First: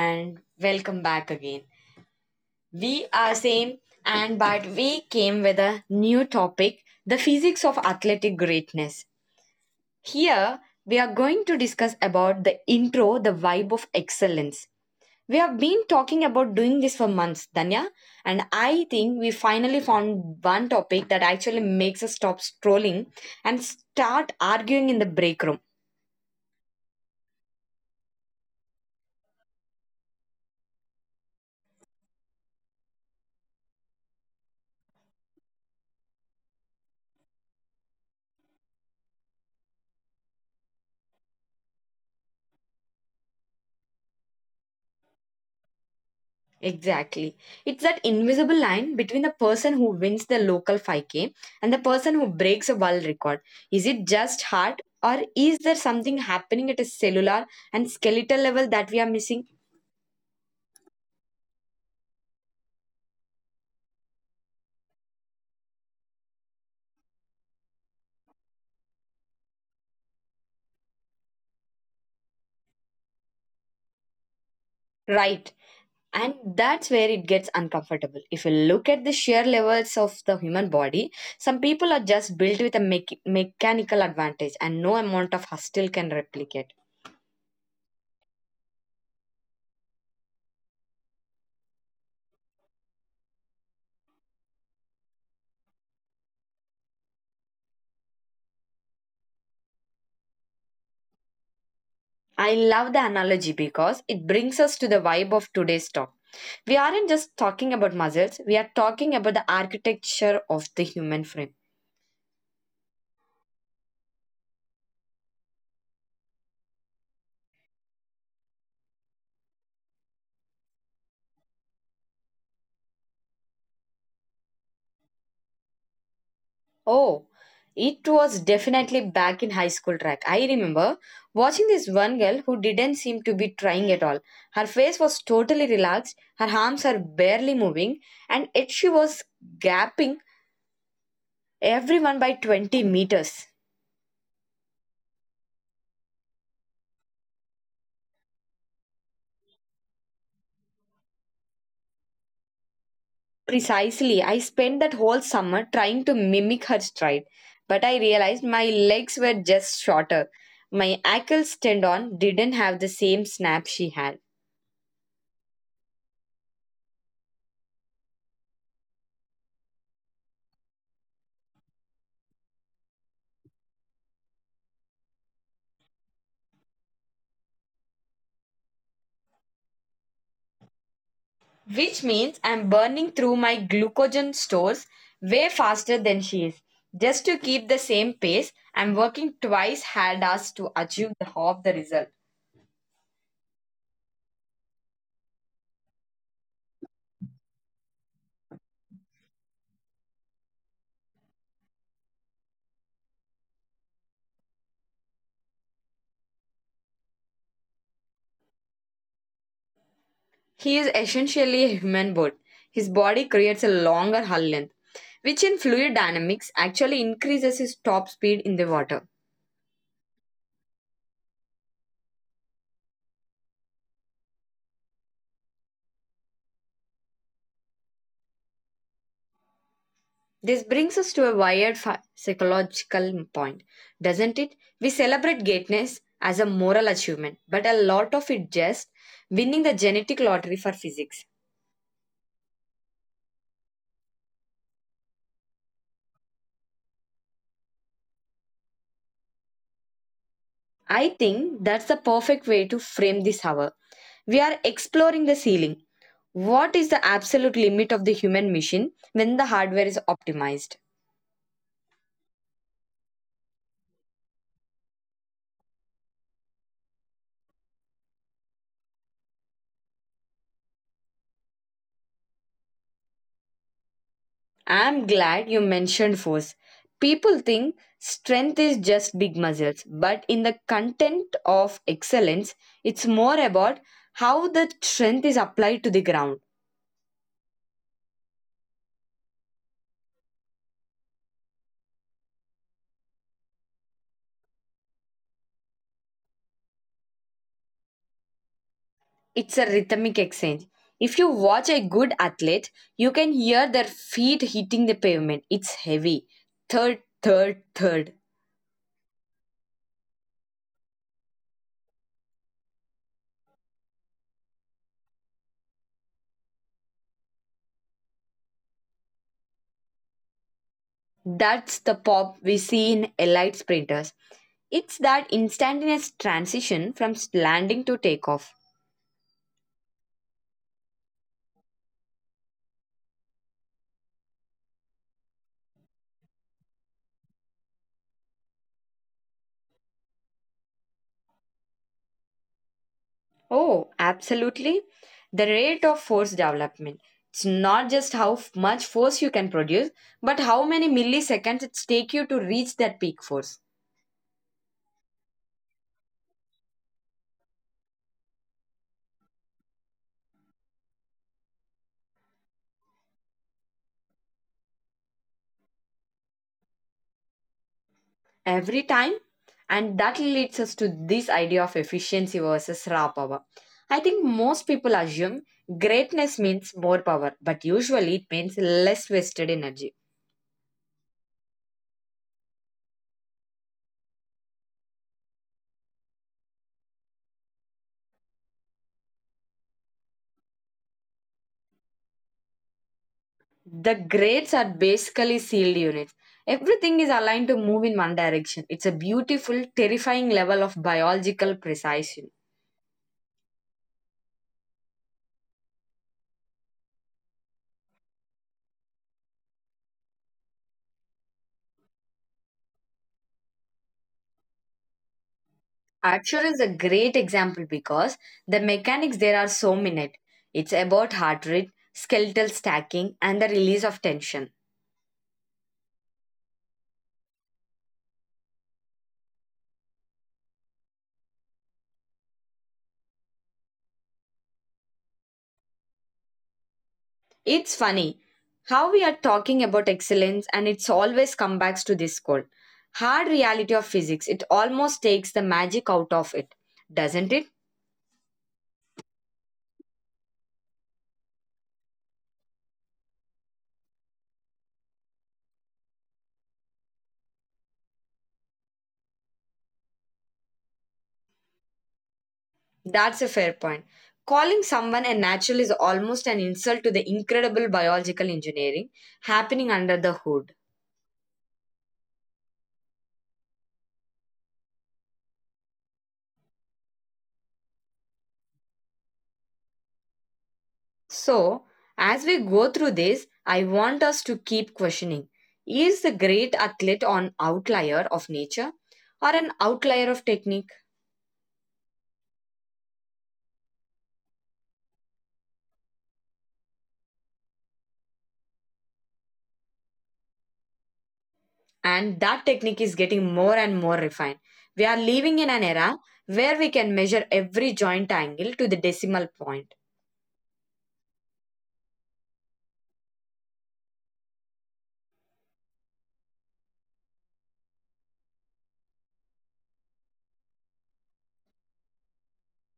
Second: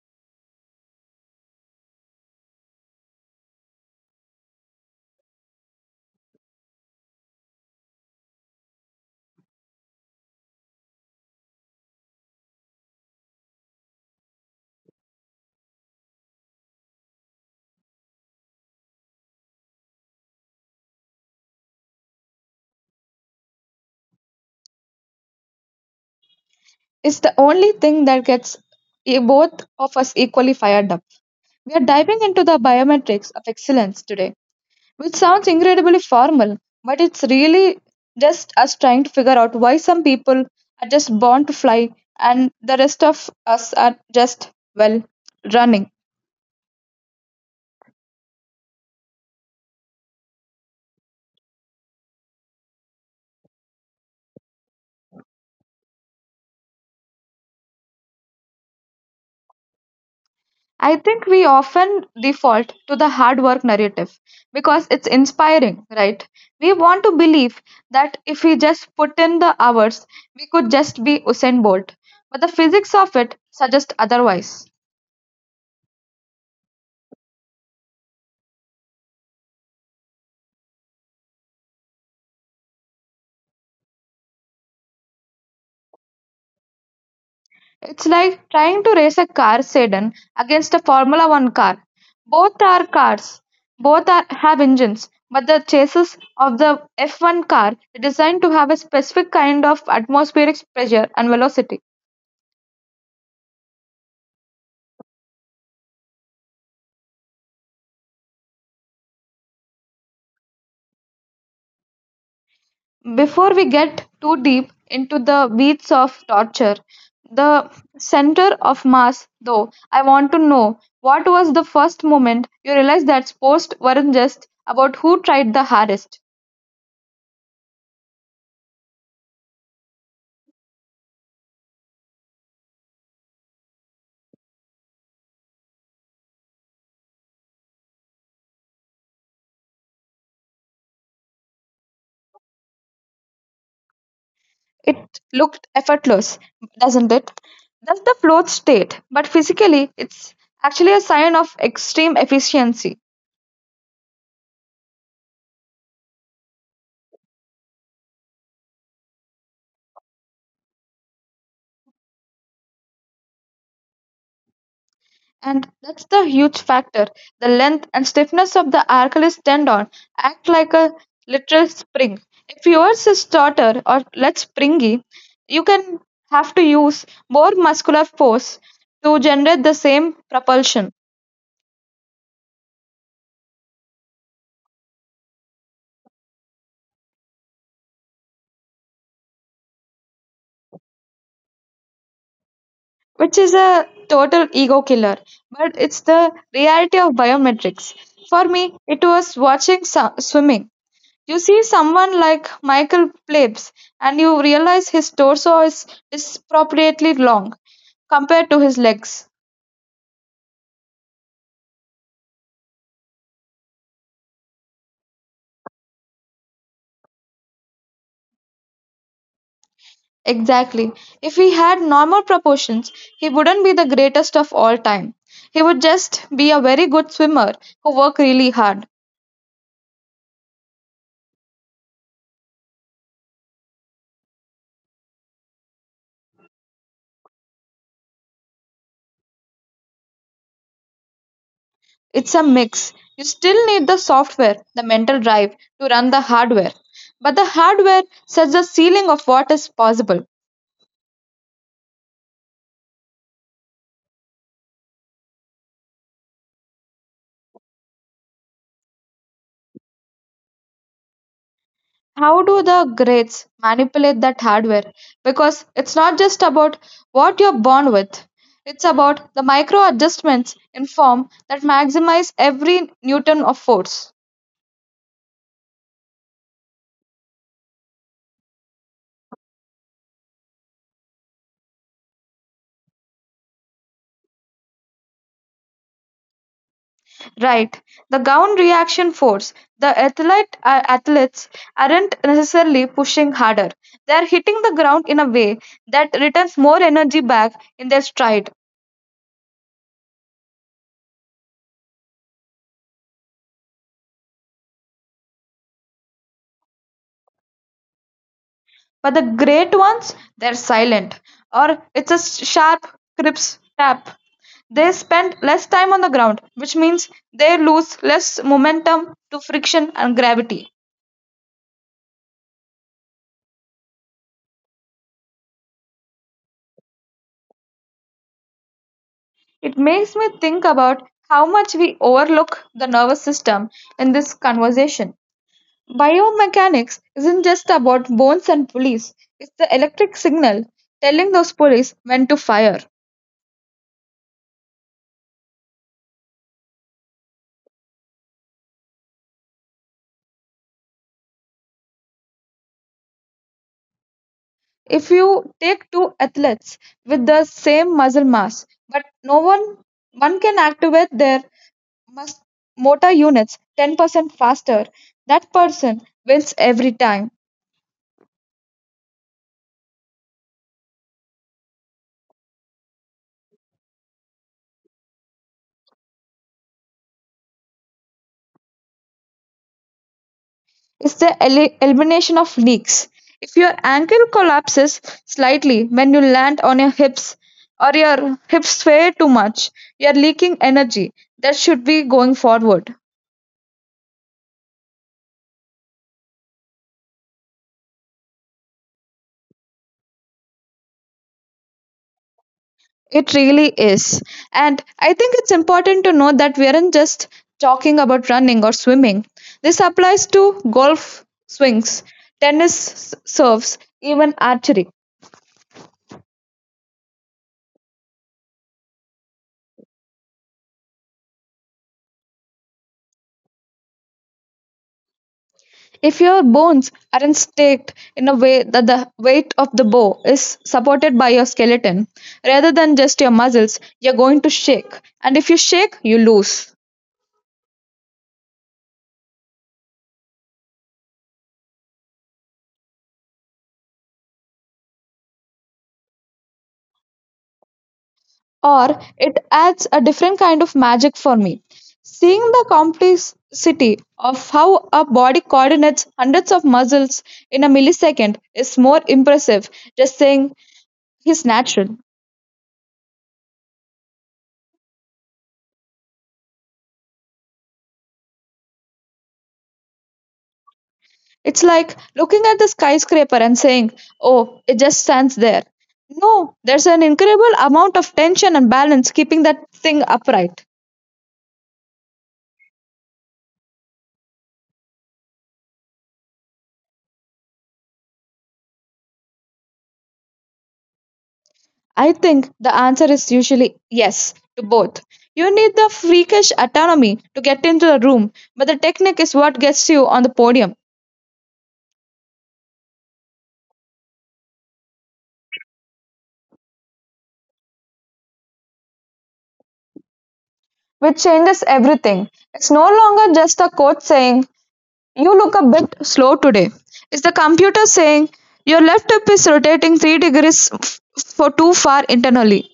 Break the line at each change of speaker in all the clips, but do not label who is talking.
and welcome back again. We are same, and but we came with a new topic: the physics of athletic greatness. Here, we are going to discuss about the intro, the vibe of excellence. We have been talking about doing this for months, Danya, and I think we finally found one topic that actually makes us stop strolling and start arguing in the break room.
It's the only thing that gets both of us equally fired up. We are diving into the biometrics of excellence today, which sounds incredibly formal, but it's really just us trying to figure out why some people are just born to fly and the rest of us are just, well, running.
Exactly. It's that invisible line between the person who wins the local 5K and the person who breaks a world record. Is it just heart, or is there something happening at a cellular and skeletal level that we are missing?
I think we often default to the hard work narrative because it's inspiring, right? We want to believe that if we just put in the hours, we could just be Usain Bolt. But the physics of it suggests otherwise.
Right. And that's where it gets uncomfortable. If you look at the sheer levels of the human body, some people are just built with a mechanical advantage, and no amount of hustle can replicate.
It's like trying to race a car sedan against a Formula One car. Both are cars, have engines, but the chassis of the F1 car is designed to have a specific kind of atmospheric pressure and velocity.
I love the analogy because it brings us to the vibe of today's talk. We aren't just talking about muscles, we are talking about the architecture of the human frame.
Before we get too deep into the weeds of torture, the center of mass, though, I want to know what was the first moment you realized that sports weren't just about who tried the hardest?
Oh, it was definitely back in high school track. I remember watching this one girl who didn't seem to be trying at all. Her face was totally relaxed, her arms are barely moving, and yet she was gapping everyone by 20 meters.
It looked effortless, doesn't it? That's the float state, but physically, it's actually a sign of extreme efficiency.
Precisely. I spent that whole summer trying to mimic her stride, but I realized my legs were just shorter. My Achilles tendon didn't have the same snap she had,
And that's the huge factor. The length and stiffness of the Achilles tendon act like a literal spring. If yours is tauter or less springy, you can have to use more muscular force to generate the same propulsion,
which means I'm burning through my glucogen stores way faster than she is. Just to keep the same pace, I'm working twice hard as to achieve the half the result.
which is a total ego killer. But it's the reality of biometrics. For me, it was watching swimming. You see someone like Michael Phelps, and you realize his torso is disproportionately long compared to his legs.
He is essentially a human bird. His body creates a longer hull length, which in fluid dynamics actually increases his top speed in the water.
Exactly. If he had normal proportions, he wouldn't be the greatest of all time. He would just be a very good swimmer who worked really hard.
This brings us to a wired psychological point, doesn't it? We celebrate greatness as a moral achievement, but a lot of it just winning the genetic lottery for physics.
It's a mix. You still need the software, the mental drive to run the hardware. But the hardware sets the ceiling of what is possible.
I think that's the perfect way to frame this hour. We are exploring the ceiling. What is the absolute limit of the human machine when the hardware is optimized?
How do the grades manipulate that hardware? Because it's not just about what you're born with, it's about the micro adjustments in form that maximize every newton of force.
I'm glad you mentioned force. People think strength is just big muscles, but in the content of excellence, it's more about how the strength is applied to the ground.
Right, the gown reaction force. The athlete athletes aren't necessarily pushing harder. They are hitting the ground in a way that returns more energy back in their stride.
It's a rhythmic exchange. If you watch a good athlete, you can hear their feet hitting the pavement. It's heavy. Third, third, third.
But the great ones, they're silent, or it's a sharp crisp tap. They spend less time on the ground, which means they lose less momentum to friction and gravity.
That's the pop we see in elite sprinters. It's that instantaneous transition from landing to takeoff.
It makes me think about how much we overlook the nervous system in this conversation. Biomechanics isn't just about bones and pulleys, it's the electric signal telling those pulleys when to fire.
Oh, absolutely. The rate of force development. It's not just how much force you can produce, but how many milliseconds it take you to reach that peak force
If you take two athletes with the same muscle mass, but no one one can activate their mus- motor units 10% faster, that person wins every time.
every time. And that leads us to this idea of efficiency versus raw power. I think most people assume greatness means more power, but usually it means less wasted energy.
It's the elimination of leaks. If your ankle collapses slightly when you land on your hips or your hips sway too much, you are leaking energy that should be going forward.
The grades are basically sealed units. Everything is aligned to move in one direction. It's a beautiful, terrifying level of biological precision.
It really is. And I think it's important to note that we aren't just talking about running or swimming. This applies to golf swings, tennis serves, even archery.
Archer is a great example because the mechanics there are so minute. It's about heart rate, skeletal stacking, and the release of tension.
If your bones aren't staked in a way that the weight of the bow is supported by your skeleton rather than just your muscles, you're going to shake. And if you shake, you lose.
It's funny how we are talking about excellence and it's always come back to this cold, hard reality of physics. It almost takes the magic out of it, doesn't it?
Or it adds a different kind of magic for me. Seeing the complexity of how a body coordinates hundreds of muscles in a millisecond is more impressive just saying he's natural.
That's a fair point. Calling someone a natural is almost an insult to the incredible biological engineering happening under the hood.
It's like looking at the skyscraper and saying, oh, it just stands there. No, there's an incredible amount of tension and balance keeping that thing upright.
So, as we go through this, I want us to keep questioning, is the great athlete an outlier of nature or an outlier of technique?
I think the answer is usually yes to both. You need the freakish autonomy to get into the room, but the technique is what gets you on the podium,
And that technique is getting more and more refined. We are living in an era where we can measure every joint angle to the decimal point.
which changes everything. It's no longer just the coach saying, you look a bit slow today. It's the computer saying, your left hip is rotating 3 degrees for too far internally.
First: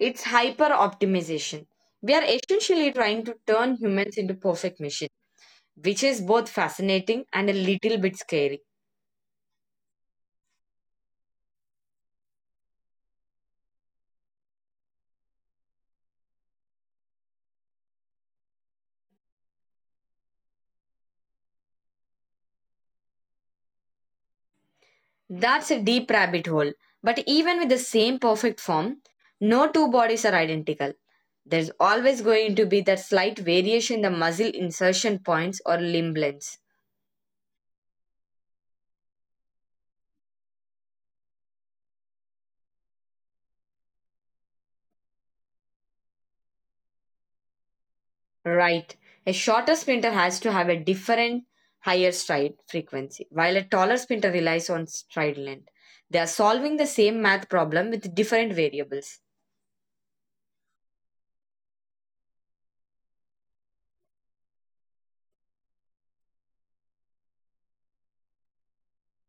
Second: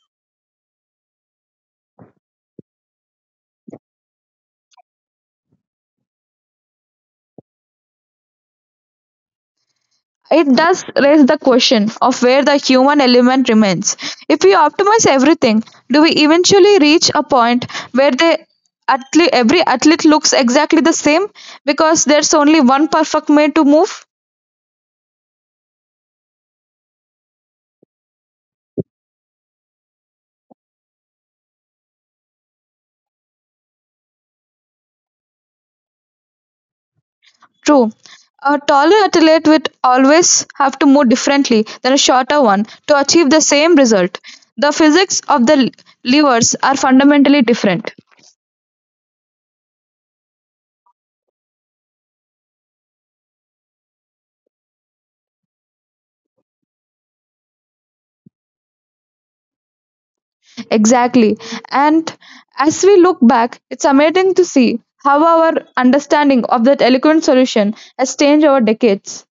It's hyper optimization. We are essentially trying to turn humans into perfect machines, which is both fascinating and a little bit scary.
It does raise the question of where the human element remains. If we optimize everything, do we eventually reach a point where they every athlete looks exactly the same because there's only one perfect way to move?
That's a deep rabbit hole. But even with the same perfect form, no two bodies are identical. There's always going to be that slight variation in the muscle insertion points or limb lengths.
True. A taller athlete would always have to move differently than a shorter one to achieve the same result. The physics of the levers are fundamentally different.
Right. A shorter sprinter has to have a different higher stride frequency, while a taller sprinter relies on stride length. They are solving the same math problem with different variables.
Exactly. And as we look back, it's amazing to see how our understanding of that eloquent solution has changed over decades.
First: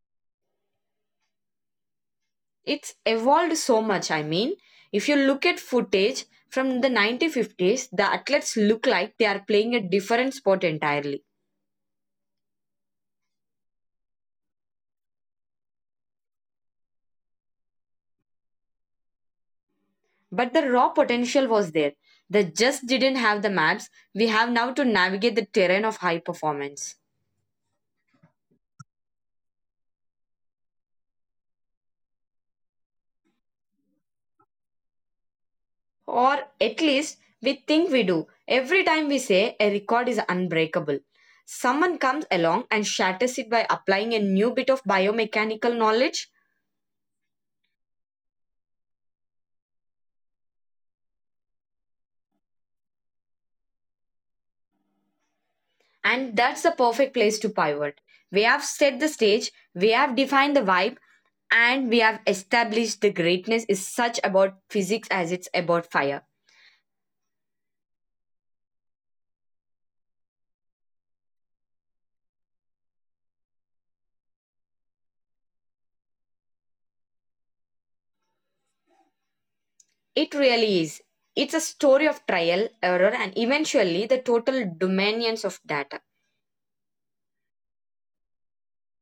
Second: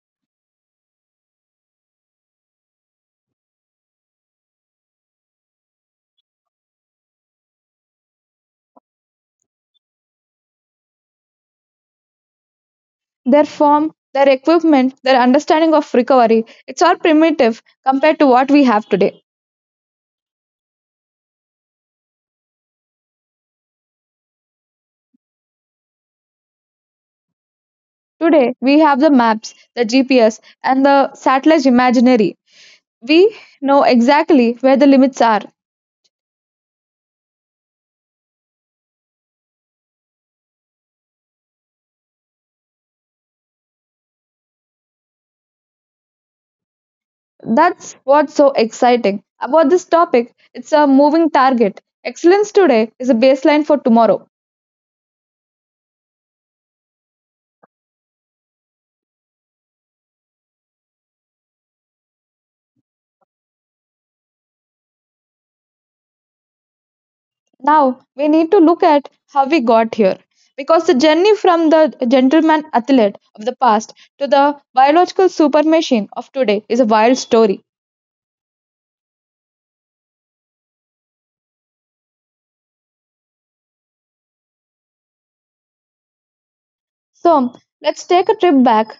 It's evolved so much. I mean, if you look at footage from the 1950s, the athletes look like they are playing a different sport entirely.
Their form, their equipment, their understanding of recovery, it's all primitive compared to what we have today.
But the raw potential was there. They just didn't have the maps we have now to navigate the terrain of high performance.
Today, we have the maps, the GPS, and the satellite imaginary. We know exactly where the limits are.
Or at least we think we do. Every time we say a record is unbreakable, someone comes along and shatters it by applying a new bit of biomechanical knowledge,
That's what's so exciting about this topic. It's a moving target. Excellence today is a baseline for tomorrow.
and that's the perfect place to pivot. We have set the stage, we have defined the vibe, and we have established the greatness is such about physics as it's about fire.
Now we need to look at how we got here, because the journey from the gentleman athlete of the past to the biological super machine of today is a wild story.
It really is. It's a story of trial, error, and eventually the total dominions of data.
So let's take a trip back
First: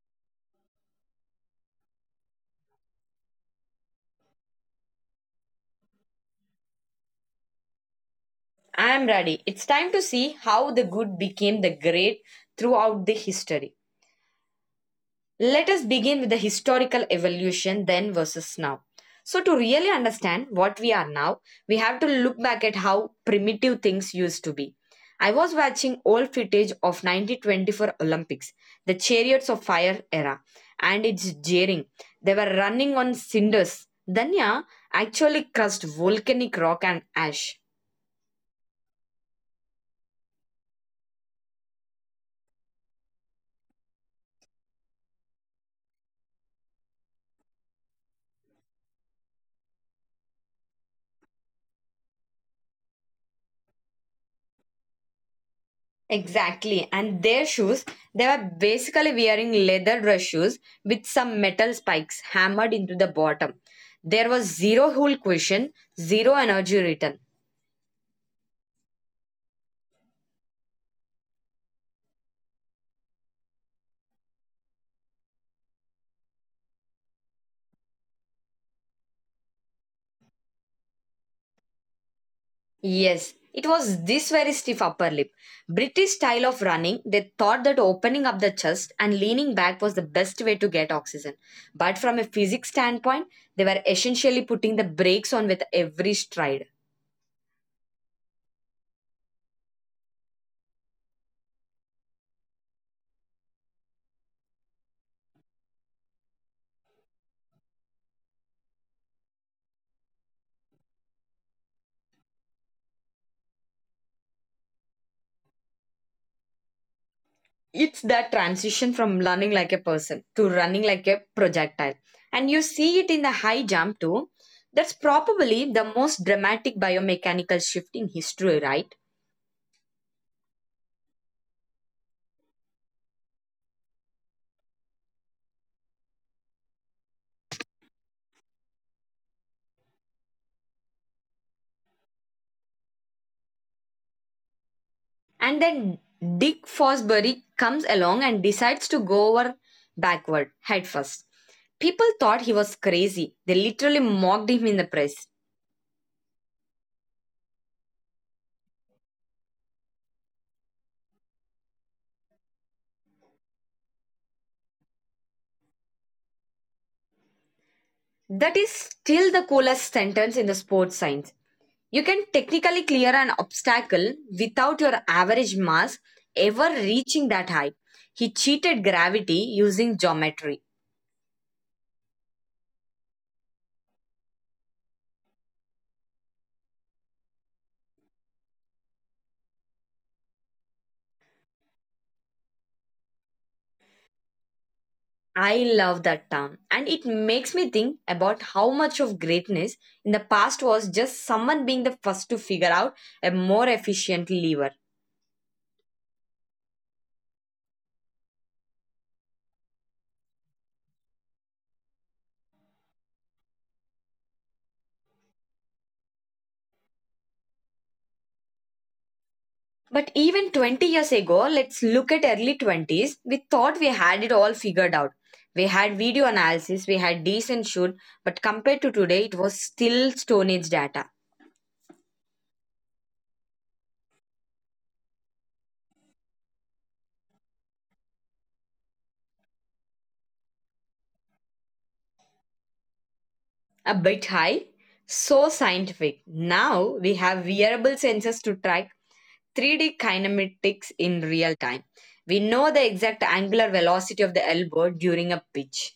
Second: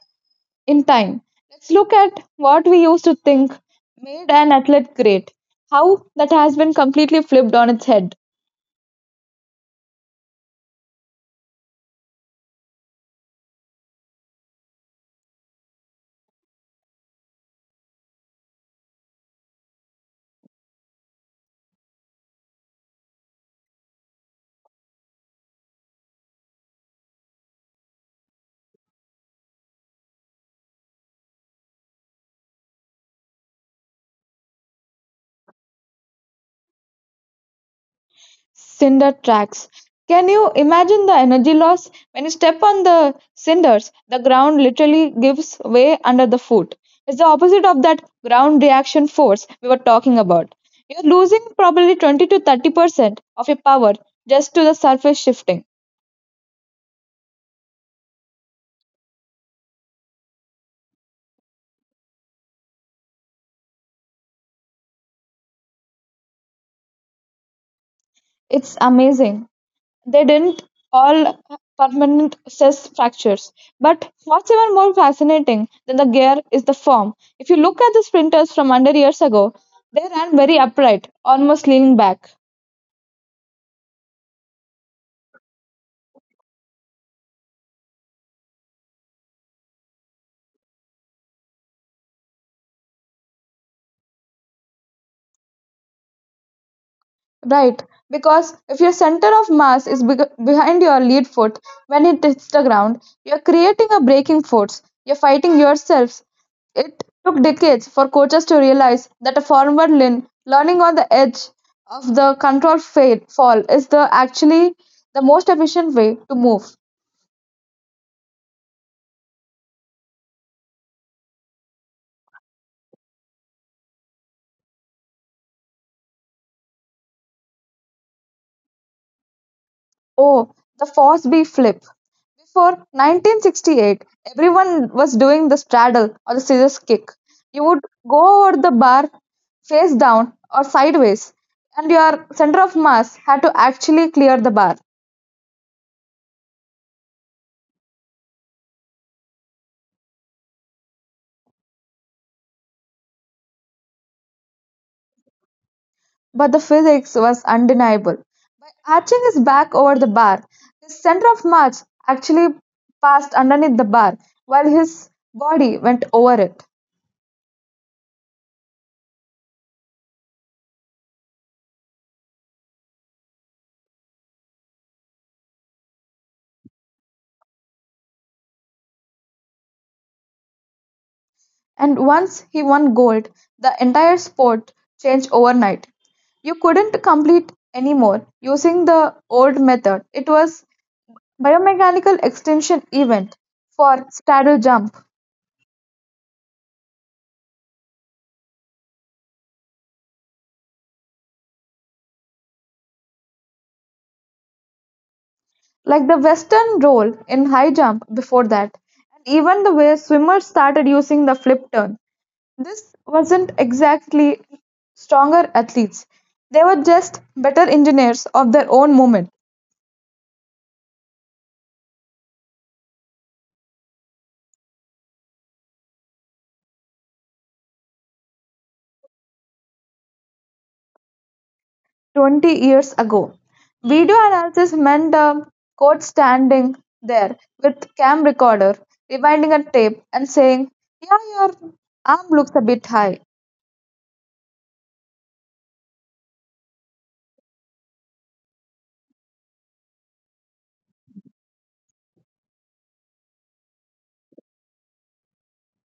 in time. Let's look at what we used to think made an athlete great, how that has been completely flipped on its head.
I am ready. It's time to see how the good became the great throughout the history. Let us begin with the historical evolution then versus now. So, to really understand what we are now, we have to look back at how primitive things used to be. I was watching old footage of 1924 Olympics, the Chariots of Fire era, and it's jeering. They were running on cinders. Danya actually crushed volcanic rock and ash.
Cinder tracks. Can you imagine the energy loss? When you step on the cinders, the ground literally gives way under the foot. It's the opposite of that ground reaction force we were talking about. You're losing probably 20 to 30% of your power just to the surface shifting.
Exactly. And their shoes, they were basically wearing leather dress shoes with some metal spikes hammered into the bottom. There was zero hull cushion, zero energy return.
It's amazing they didn't all permanent stress fractures. But what's even more fascinating than the gear is the form. If you look at the sprinters from 100 years ago, they ran very upright, almost leaning back.
Yes, it was this very stiff upper lip. British style of running, they thought that opening up the chest and leaning back was the best way to get oxygen. But from a physics standpoint, they were essentially putting the brakes on with every stride.
Right, because if your center of mass is beg behind your lead foot when it hits the ground, you're creating a braking force. You're fighting yourselves. It took decades for coaches to realize that a forward lean, learning on the edge of the controlled fail, fall, is the actually the most efficient way to move.
It's that transition from learning like a person to running like a projectile, and you see it in the high jump too. That's probably the most dramatic biomechanical shift in history, right?
Oh, the force B flip. Before 1968, everyone was doing the straddle or the scissors kick. You would go over the bar face down or sideways, and your center of mass had to actually clear the bar.
And then Dick Fosbury comes along and decides to go over backward headfirst. People thought he was crazy. They literally mocked him in the press.
But the physics was undeniable. By arching his back over the bar, his center of mass actually passed underneath the bar while his body went over it.
That is still the coolest sentence in the sports science. You can technically clear an obstacle without your average mass ever reaching that height. He cheated gravity using geometry.
And once he won gold, the entire sport changed overnight. You couldn't complete anymore using the old method. It was biomechanical extension event for straddle jump,
I love that term, and it makes me think about how much of greatness in the past was just someone being the first to figure out a more efficient lever.
like the western roll in high jump before that. And even the way swimmers started using the flip turn. This wasn't exactly stronger athletes. They were just better engineers of their own moment.
But even 20 years ago, let's look at early 20s, we thought we had it all figured out. We had video analysis, we had decent shoot, but compared to today, it was still Stone Age data.
20 years ago. Video analysis meant a coach standing there with cam recorder, rewinding a tape and saying, "Yeah, your arm looks a bit high,"
A bit high. So scientific. Now we have wearable sensors to track 3D kinematics in real time. We know the exact angular velocity of the elbow during a pitch.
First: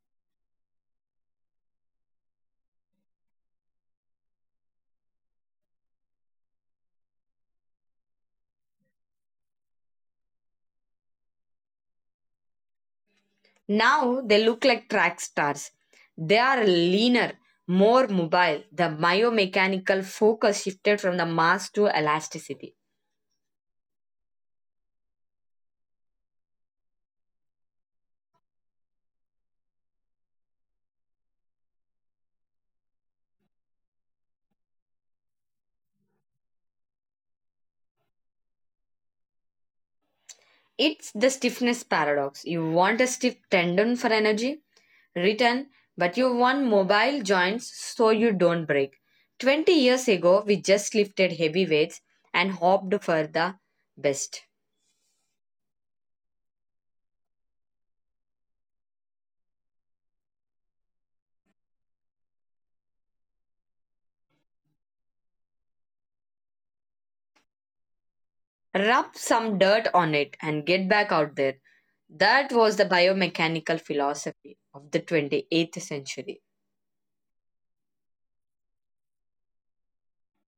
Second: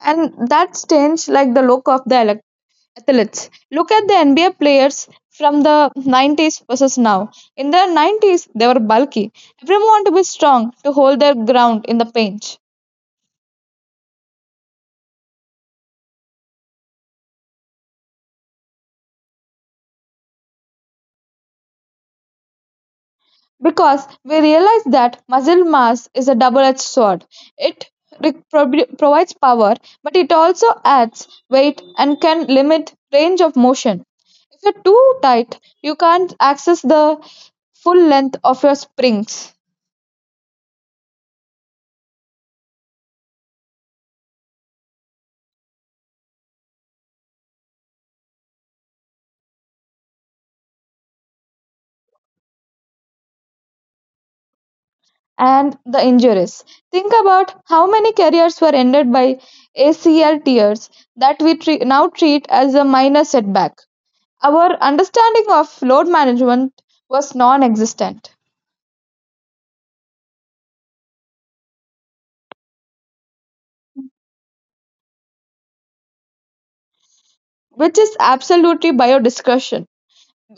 and that's changed like the look of the athletes. Look at the NBA players from the 90s versus now. In the 90s, they were bulky. Everyone wanted to be strong to hold their ground in the paint.
Now they look like track stars. They are leaner, more mobile. The myomechanical focus shifted from the mass to elasticity.
Because we realize that muscle mass is a double-edged sword. It provides power, but it also adds weight and can limit range of motion. If you're too tight, you can't access the full length of your springs
It's the stiffness paradox. You want a stiff tendon for energy, written, but you want mobile joints so you don't break. 20 years ago, we just lifted heavy weights and hoped for the best.
and the injuries. Think about how many careers were ended by ACL tears that we now treat as a minor setback. Our understanding of load management was non existent,
Rub some dirt on it and get back out there. That was the biomechanical philosophy of the 28th century.
which is absolutely biodiscussion.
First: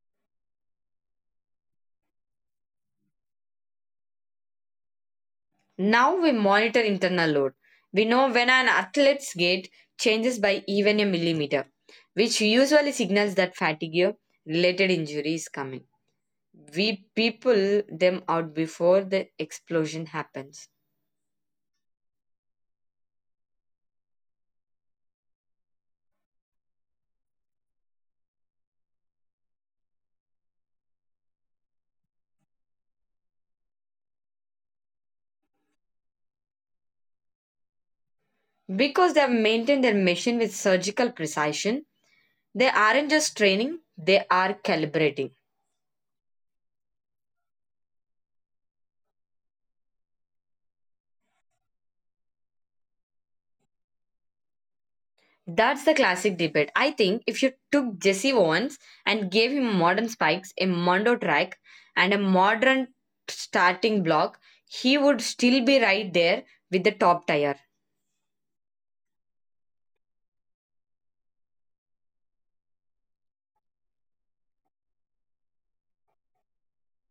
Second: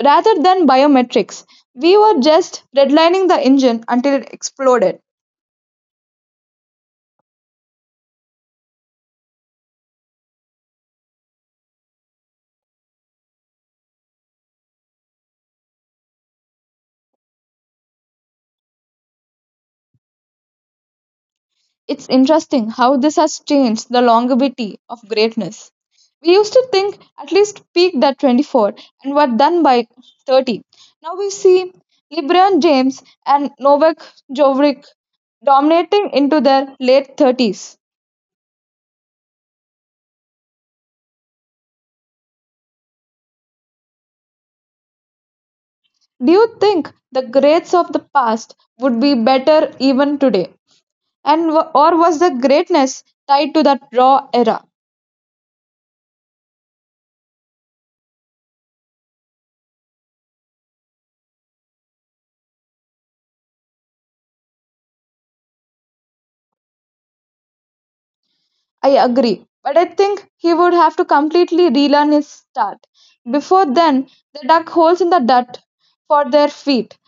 Rather than biometrics, we were just redlining the engine until it exploded.
Now we monitor internal load. We know when an athlete's gait changes by even a millimeter, which usually signals that fatigue related injury is coming. We people them out before the explosion happens.
It's interesting how this has changed the longevity of greatness. We used to think at least peaked at 24 and were done by 30. Now we see LeBron James and Novak Djokovic dominating into their late 30s.
Because they have maintained their machine with surgical precision, they aren't just training, they are calibrating.
Do you think the greats of the past would be better even today? Or was the greatness tied to that raw era?
That's the classic debate. I think if you took Jesse Owens and gave him modern spikes, a mondo track, and a modern starting block, he would still be right there with the top tier.
I agree, but I think he would have to completely relearn his start. Before then, they dug holes in the dirt for their feet.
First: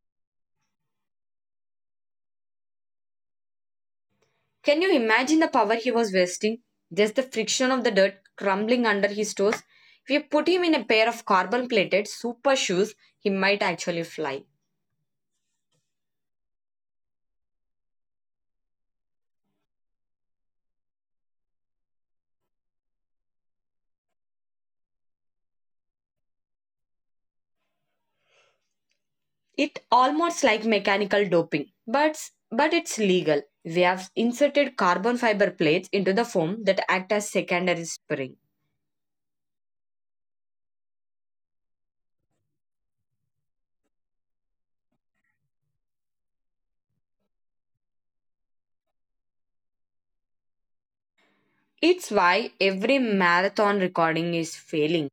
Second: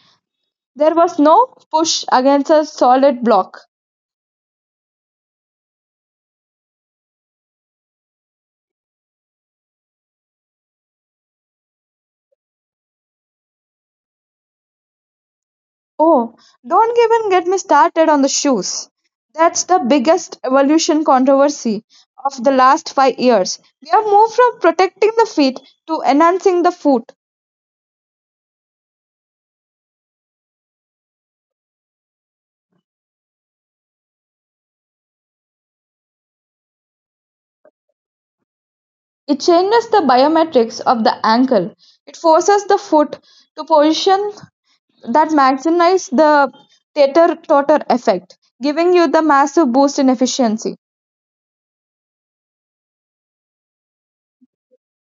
There was no push against a solid block.
Can you imagine the power he was wasting? Just the friction of the dirt crumbling under his toes. If you put him in a pair of carbon plated super shoes, he might actually fly.
Oh, don't even get me started on the shoes. That's the biggest evolution controversy of the last 5 years. We have moved from protecting the feet to enhancing the foot.
It almost like mechanical doping, but it's legal. We have inserted carbon fiber plates into the foam that act as secondary spring.
It changes the biometrics of the ankle; it forces the foot to position that maximizes the tater-totter effect, giving you the massive boost in efficiency.
It's why every marathon recording is failing.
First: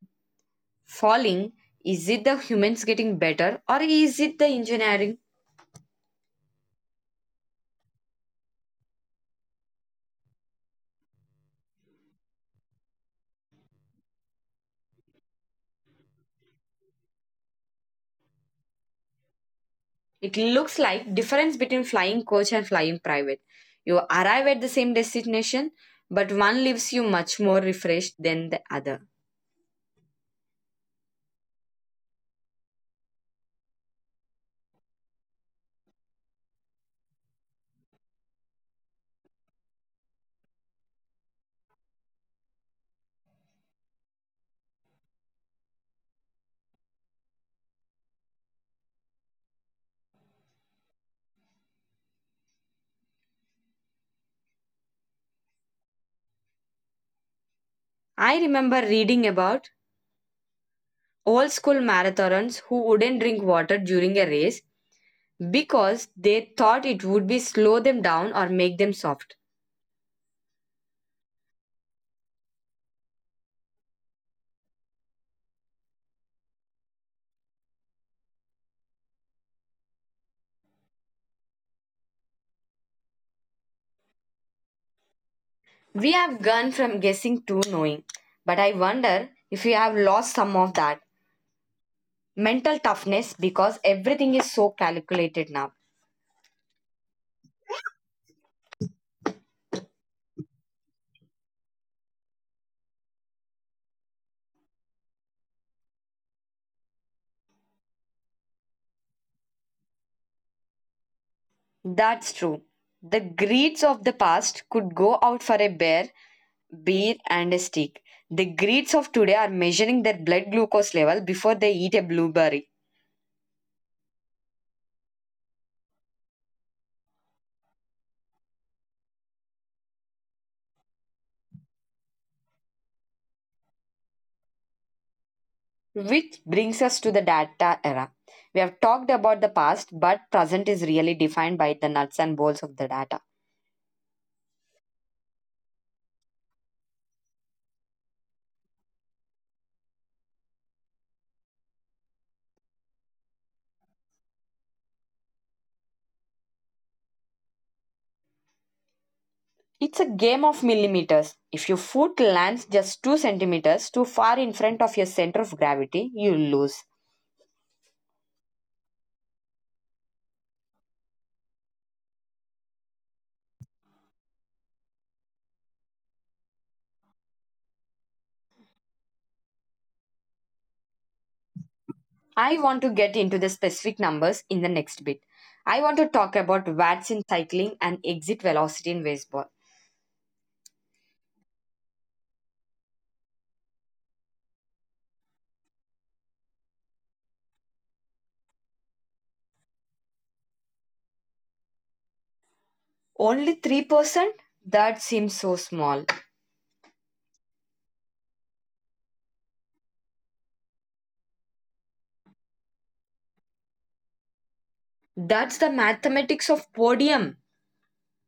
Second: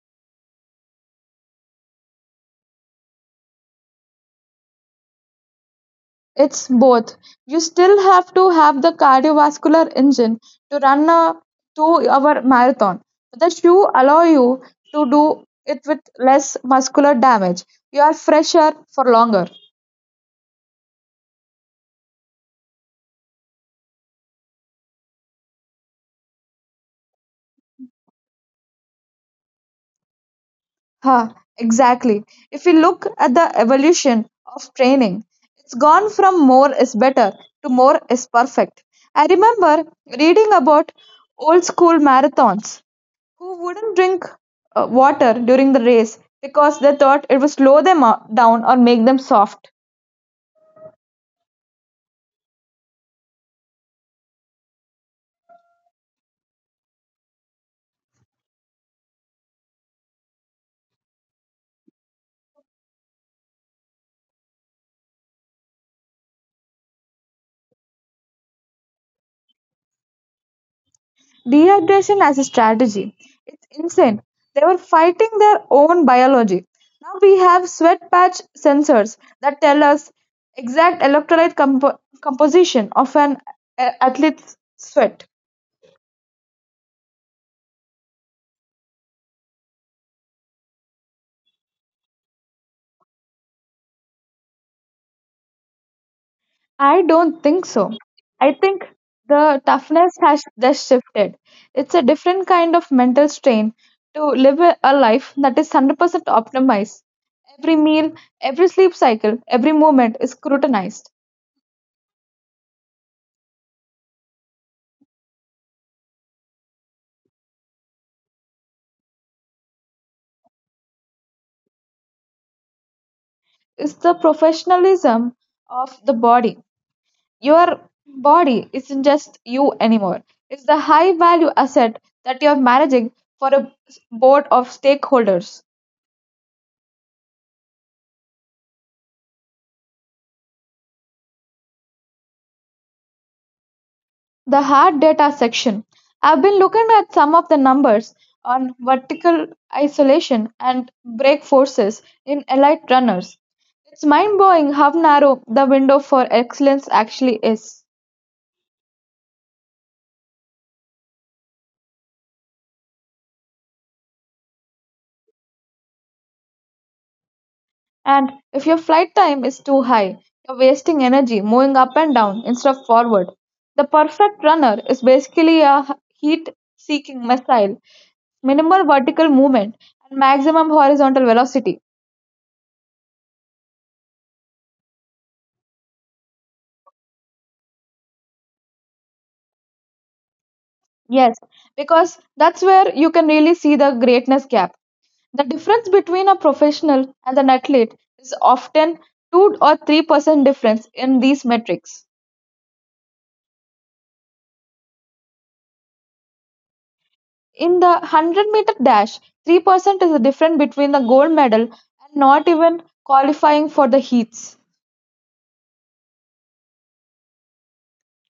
Falling, is it the humans getting better or is it the engineering?
It's both. You still have to have the cardiovascular engine to run a 2-hour marathon, the shoe allow you to do it with less muscular damage. You are fresher for longer.
It looks like difference between flying coach and flying private. You arrive at the same destination, but one leaves you much more refreshed than the other.
Huh, exactly. If we look at the evolution of training, it's gone from more is better to more is perfect. I remember reading about old school marathons who wouldn't drink water during the race because they thought it would slow them down or make them soft.
I remember reading about old school marathoners who wouldn't drink water during a race because they thought it would be slow them down or make them soft.
Dehydration as a strategy. It's insane. They were fighting their own biology. Now we have sweat patch sensors that tell us exact electrolyte composition of an athlete's sweat.
We have gone from guessing to knowing, but I wonder if we have lost some of that mental toughness because everything is so calculated now.
I don't think so. I think the toughness has just shifted. It's a different kind of mental strain to live a life that is 100% optimized. Every meal, every sleep cycle, every moment is scrutinized.
That's true. The greeds of the past could go out for a bear, beer, and a steak. The greeds of today are measuring their blood glucose level before they eat a blueberry.
Is the professionalism of the body. Your body isn't just you anymore, it's the high value asset that you're managing for a board of stakeholders.
Which brings us to the data era. We have talked about the past, but present is really defined by the nuts and bolts of the data.
The hard data section. I've been looking at some of the numbers on vertical isolation and brake forces in elite runners. It's mind blowing how narrow the window for excellence actually is.
It's a game of millimeters. If your foot lands just 2 centimeters too far in front of your center of gravity, you lose.
And if your flight time is too high, you're wasting energy moving up and down instead of forward. The perfect runner is basically a heat seeking missile, minimal vertical movement and maximum horizontal velocity.
I want to get into the specific numbers in the next bit. I want to talk about watts in cycling and exit velocity in baseball.
Yes, because that's where you can really see the greatness gap. The difference between a professional and an athlete is often 2 or 3% difference in these metrics.
Only 3%? That seems so small.
In the 100-meter dash, 3% is the difference between the gold medal and not even qualifying for the heats.
That's the mathematics of podium.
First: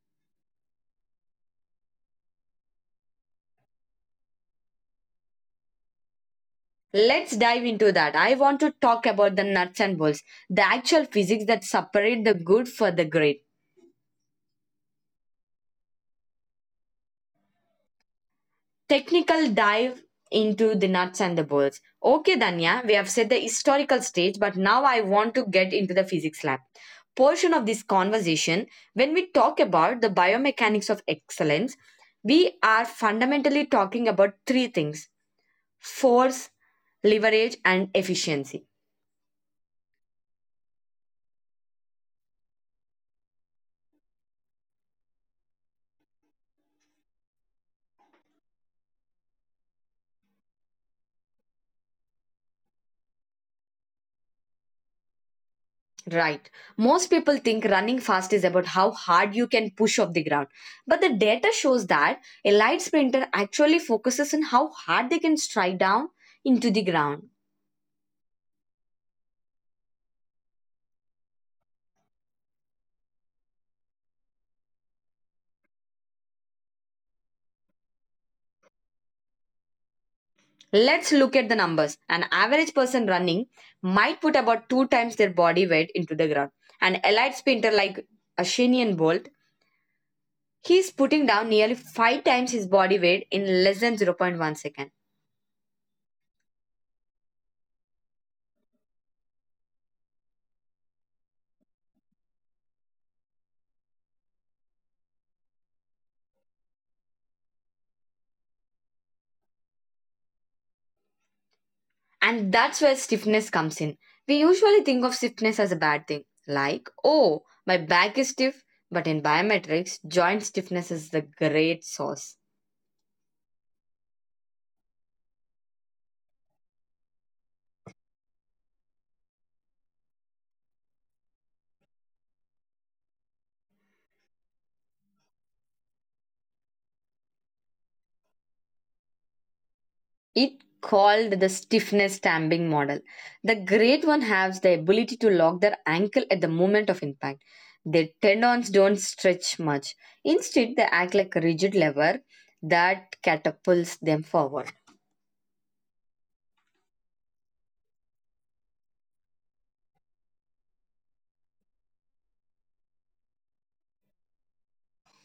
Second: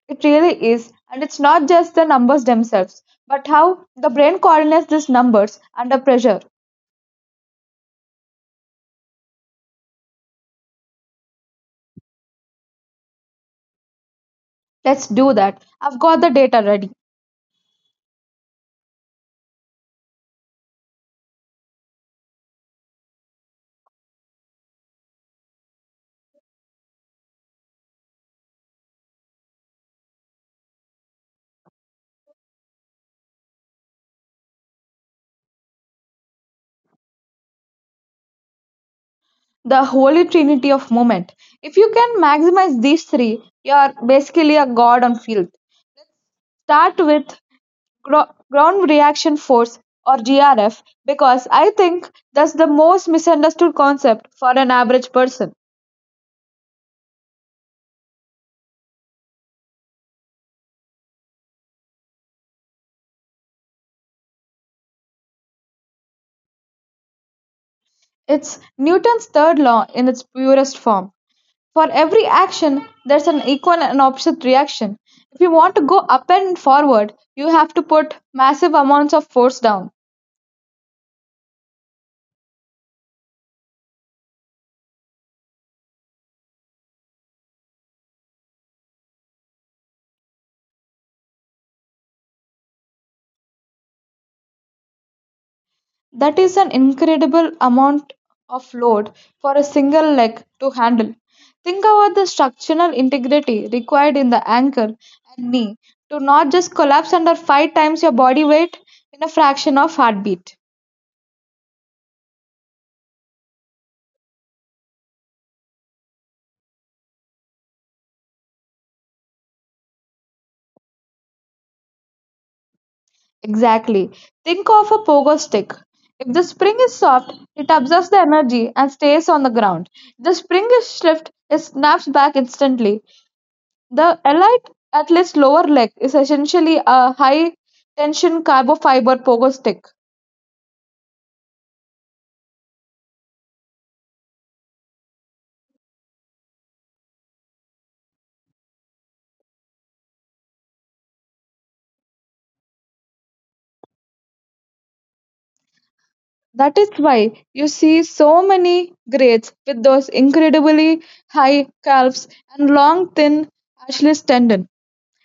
It really is, and it's not just the numbers themselves, but how the brain coordinates these numbers under pressure.
Let's dive into that. I want to talk about the nuts and bolts, the actual physics that separate the good for the great.
Let's do that. I've got the data ready.
Technical dive into the nuts and the bolts. Okay, Danya, we have set the historical stage, but now I want to get into the physics lab portion of this conversation. When we talk about the biomechanics of excellence, we are fundamentally talking about three things: force, leverage, and efficiency.
The holy trinity of movement. If you can maximize these three, you are basically a god on field. Start with ground reaction force, or grf, because I think that's the most misunderstood concept for an average person.
Right. Most people think running fast is about how hard you can push off the ground. But the data shows that a light sprinter actually focuses on how hard they can strike down into the ground.
It's Newton's third law in its purest form. For every action there's an equal and opposite reaction. If you want to go up and forward, you have to put massive amounts of force down.
Let's look at the numbers. An average person running might put about 2 times their body weight into the ground. An elite sprinter like Ashinian Bolt, he's putting down nearly 5 times his body weight in less than zero point 0.1 second.
That is an incredible amount of load for a single leg to handle. Think about the structural integrity required in the ankle and knee to not just collapse under five times your body weight in a fraction of heartbeat.
And that's where stiffness comes in. We usually think of stiffness as a bad thing, like, oh, my back is stiff. But in biometrics, joint stiffness is the great source.
Exactly. Think of a pogo stick. If the spring is soft, it absorbs the energy and stays on the ground. If the spring is stiff, it snaps back instantly. The allied athlete's lower leg is essentially a high-tension carbon-fiber pogo stick.
It called the stiffness stamping model. The great one has the ability to lock their ankle at the moment of impact. Their tendons don't stretch much. Instead, they act like a rigid lever that catapults them forward.
That is why you see so many greats with those incredibly high calves and long, thin Achilles tendon.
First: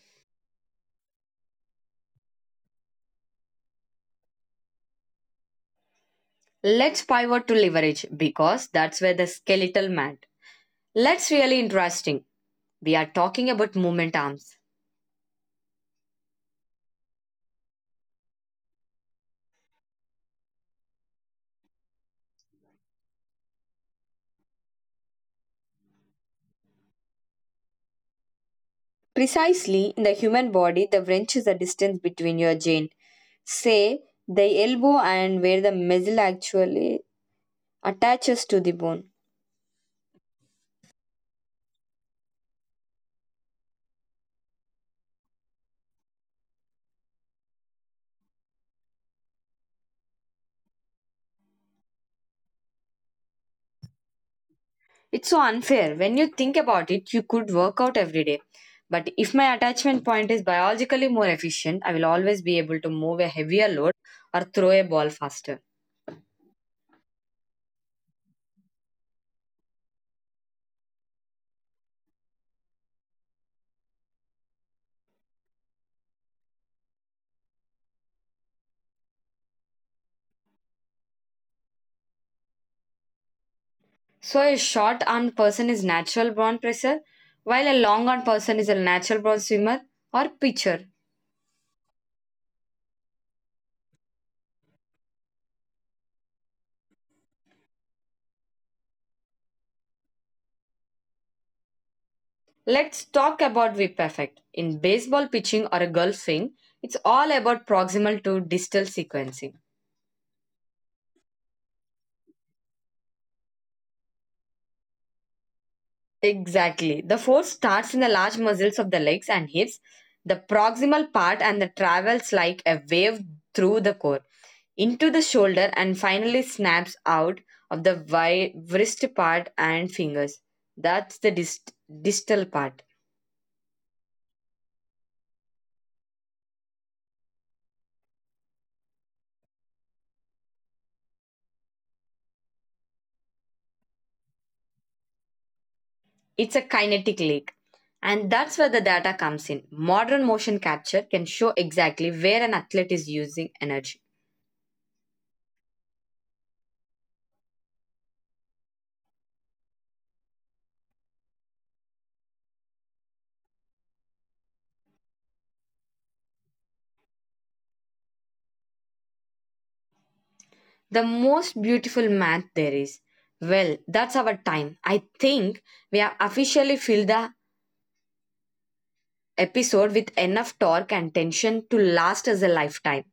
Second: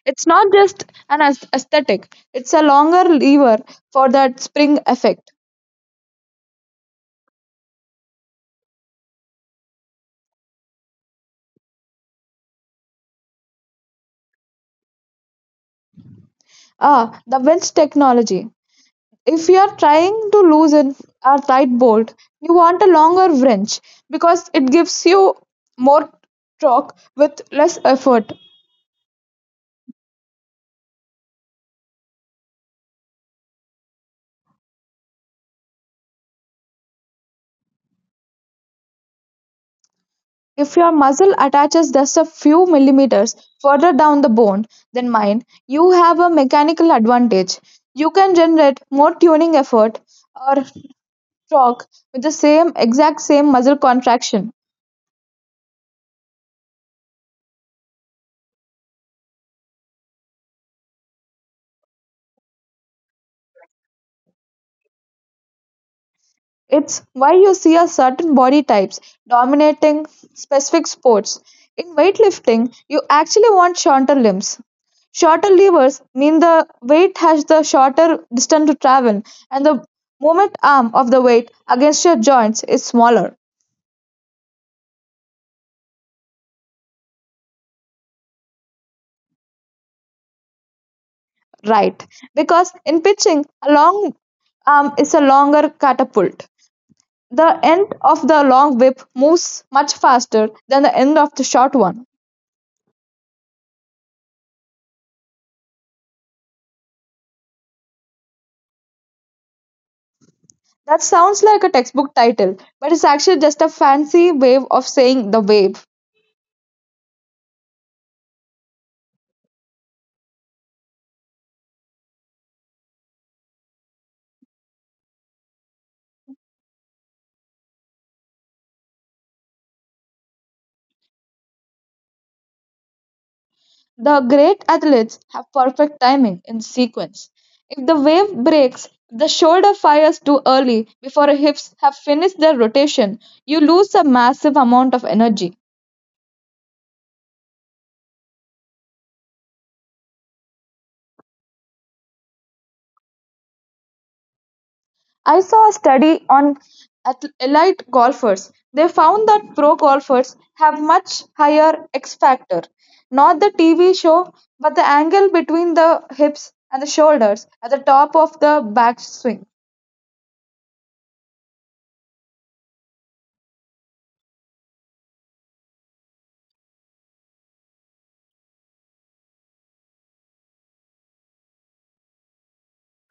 It's not just an aesthetic, it's a longer lever for that spring effect.
Let's pivot to leverage because that's where the skeletal mat— that's really interesting. We are talking about movement arms.
Ah, the winch technology. If you're trying to loosen a tight bolt, you want a longer wrench because it gives you more torque with less effort.
Precisely, in the human body, the wrench is the distance between your joint, say the elbow, and where the muscle actually attaches to the bone.
If your muscle attaches just a few millimeters further down the bone than mine, you have a mechanical advantage. You can generate more tuning effort, or torque, with the same exact same muscle contraction.
It's so unfair. When you think about it, you could work out every day. But if my attachment point is biologically more efficient, I will always be able to move a heavier load or throw a ball faster.
It's why you see a certain body types dominating specific sports. In weightlifting, you actually want shorter limbs. Shorter levers mean the weight has the shorter distance to travel and the moment arm of the weight against your joints is smaller,
So a short armed person is natural born presser, while a long armed person is a natural born swimmer or pitcher.
right? Because in pitching, a long arm is a longer catapult. The end of the long whip moves much faster than the end of the short one.
Let's talk about whip effect. In baseball pitching or golfing, it's all about proximal to distal sequencing.
That sounds like a textbook title, but it's actually just a fancy way of saying the wave.
Exactly. The force starts in the large muscles of the legs and hips. The proximal part and the travels like a wave through the core, into the shoulder and finally snaps out of the wrist part and fingers. That's the distal part.
The great athletes have perfect timing in sequence. If the wave breaks, the shoulder fires too early before the hips have finished their rotation, you lose a massive amount of energy.
It's a kinetic lake. And that's where the data comes in. Modern motion capture can show exactly where an athlete is using energy.
I saw a study on elite golfers. They found that pro golfers have much higher X factor. Not the TV show, but the angle between the hips and the shoulders at the top of the backswing.
The most beautiful math there is. Well, that's our time. I think we have officially filled the episode with enough torque and tension to last us a lifetime.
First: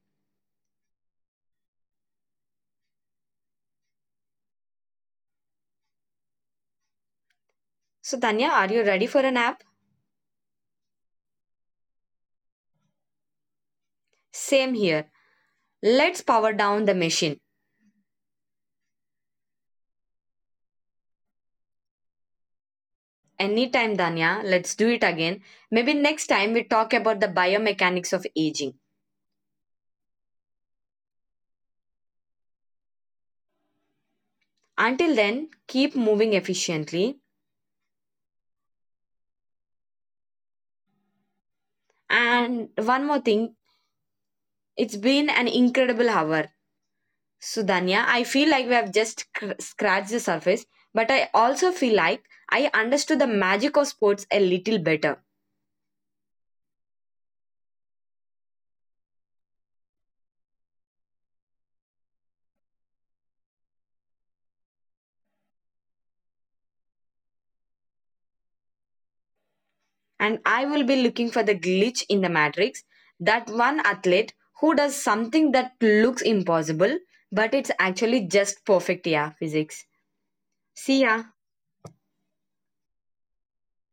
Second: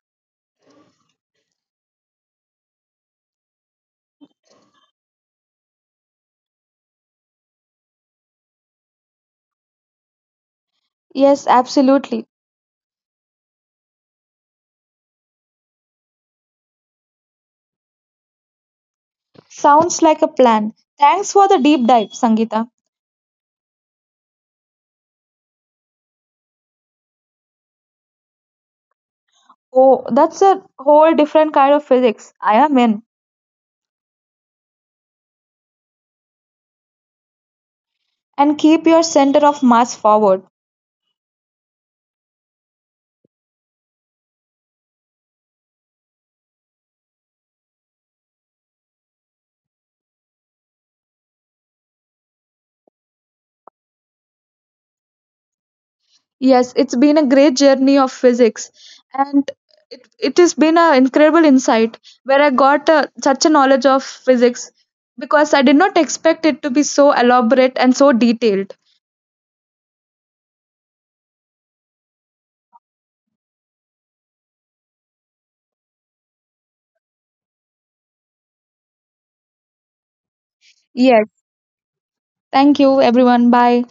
So, Tanya, are you ready for a nap?
Yes, absolutely.
Same here. Let's power down the machine.
Sounds like a plan. Thanks for the deep dive, Sangeeta.
Anytime, Danya, let's do it again. Maybe next time we talk about the biomechanics of aging.
Oh, that's a whole different kind of physics. I am in.
Until then, keep moving efficiently.
And keep your center of mass forward.
And one more thing, it's been an incredible hour. So, Danya, I feel like we have just scratched the surface, but I also feel like I understood the magic of sports a little better.
Yes, it's been a great journey of physics, and it has been an incredible insight where I got such a knowledge of physics because I did not expect it to be so elaborate and so detailed.
And I will be looking for the glitch in the matrix, that one athlete who does something that looks impossible, but it's actually just perfect, yeah, physics. See ya.
Yes, thank you, everyone. Bye.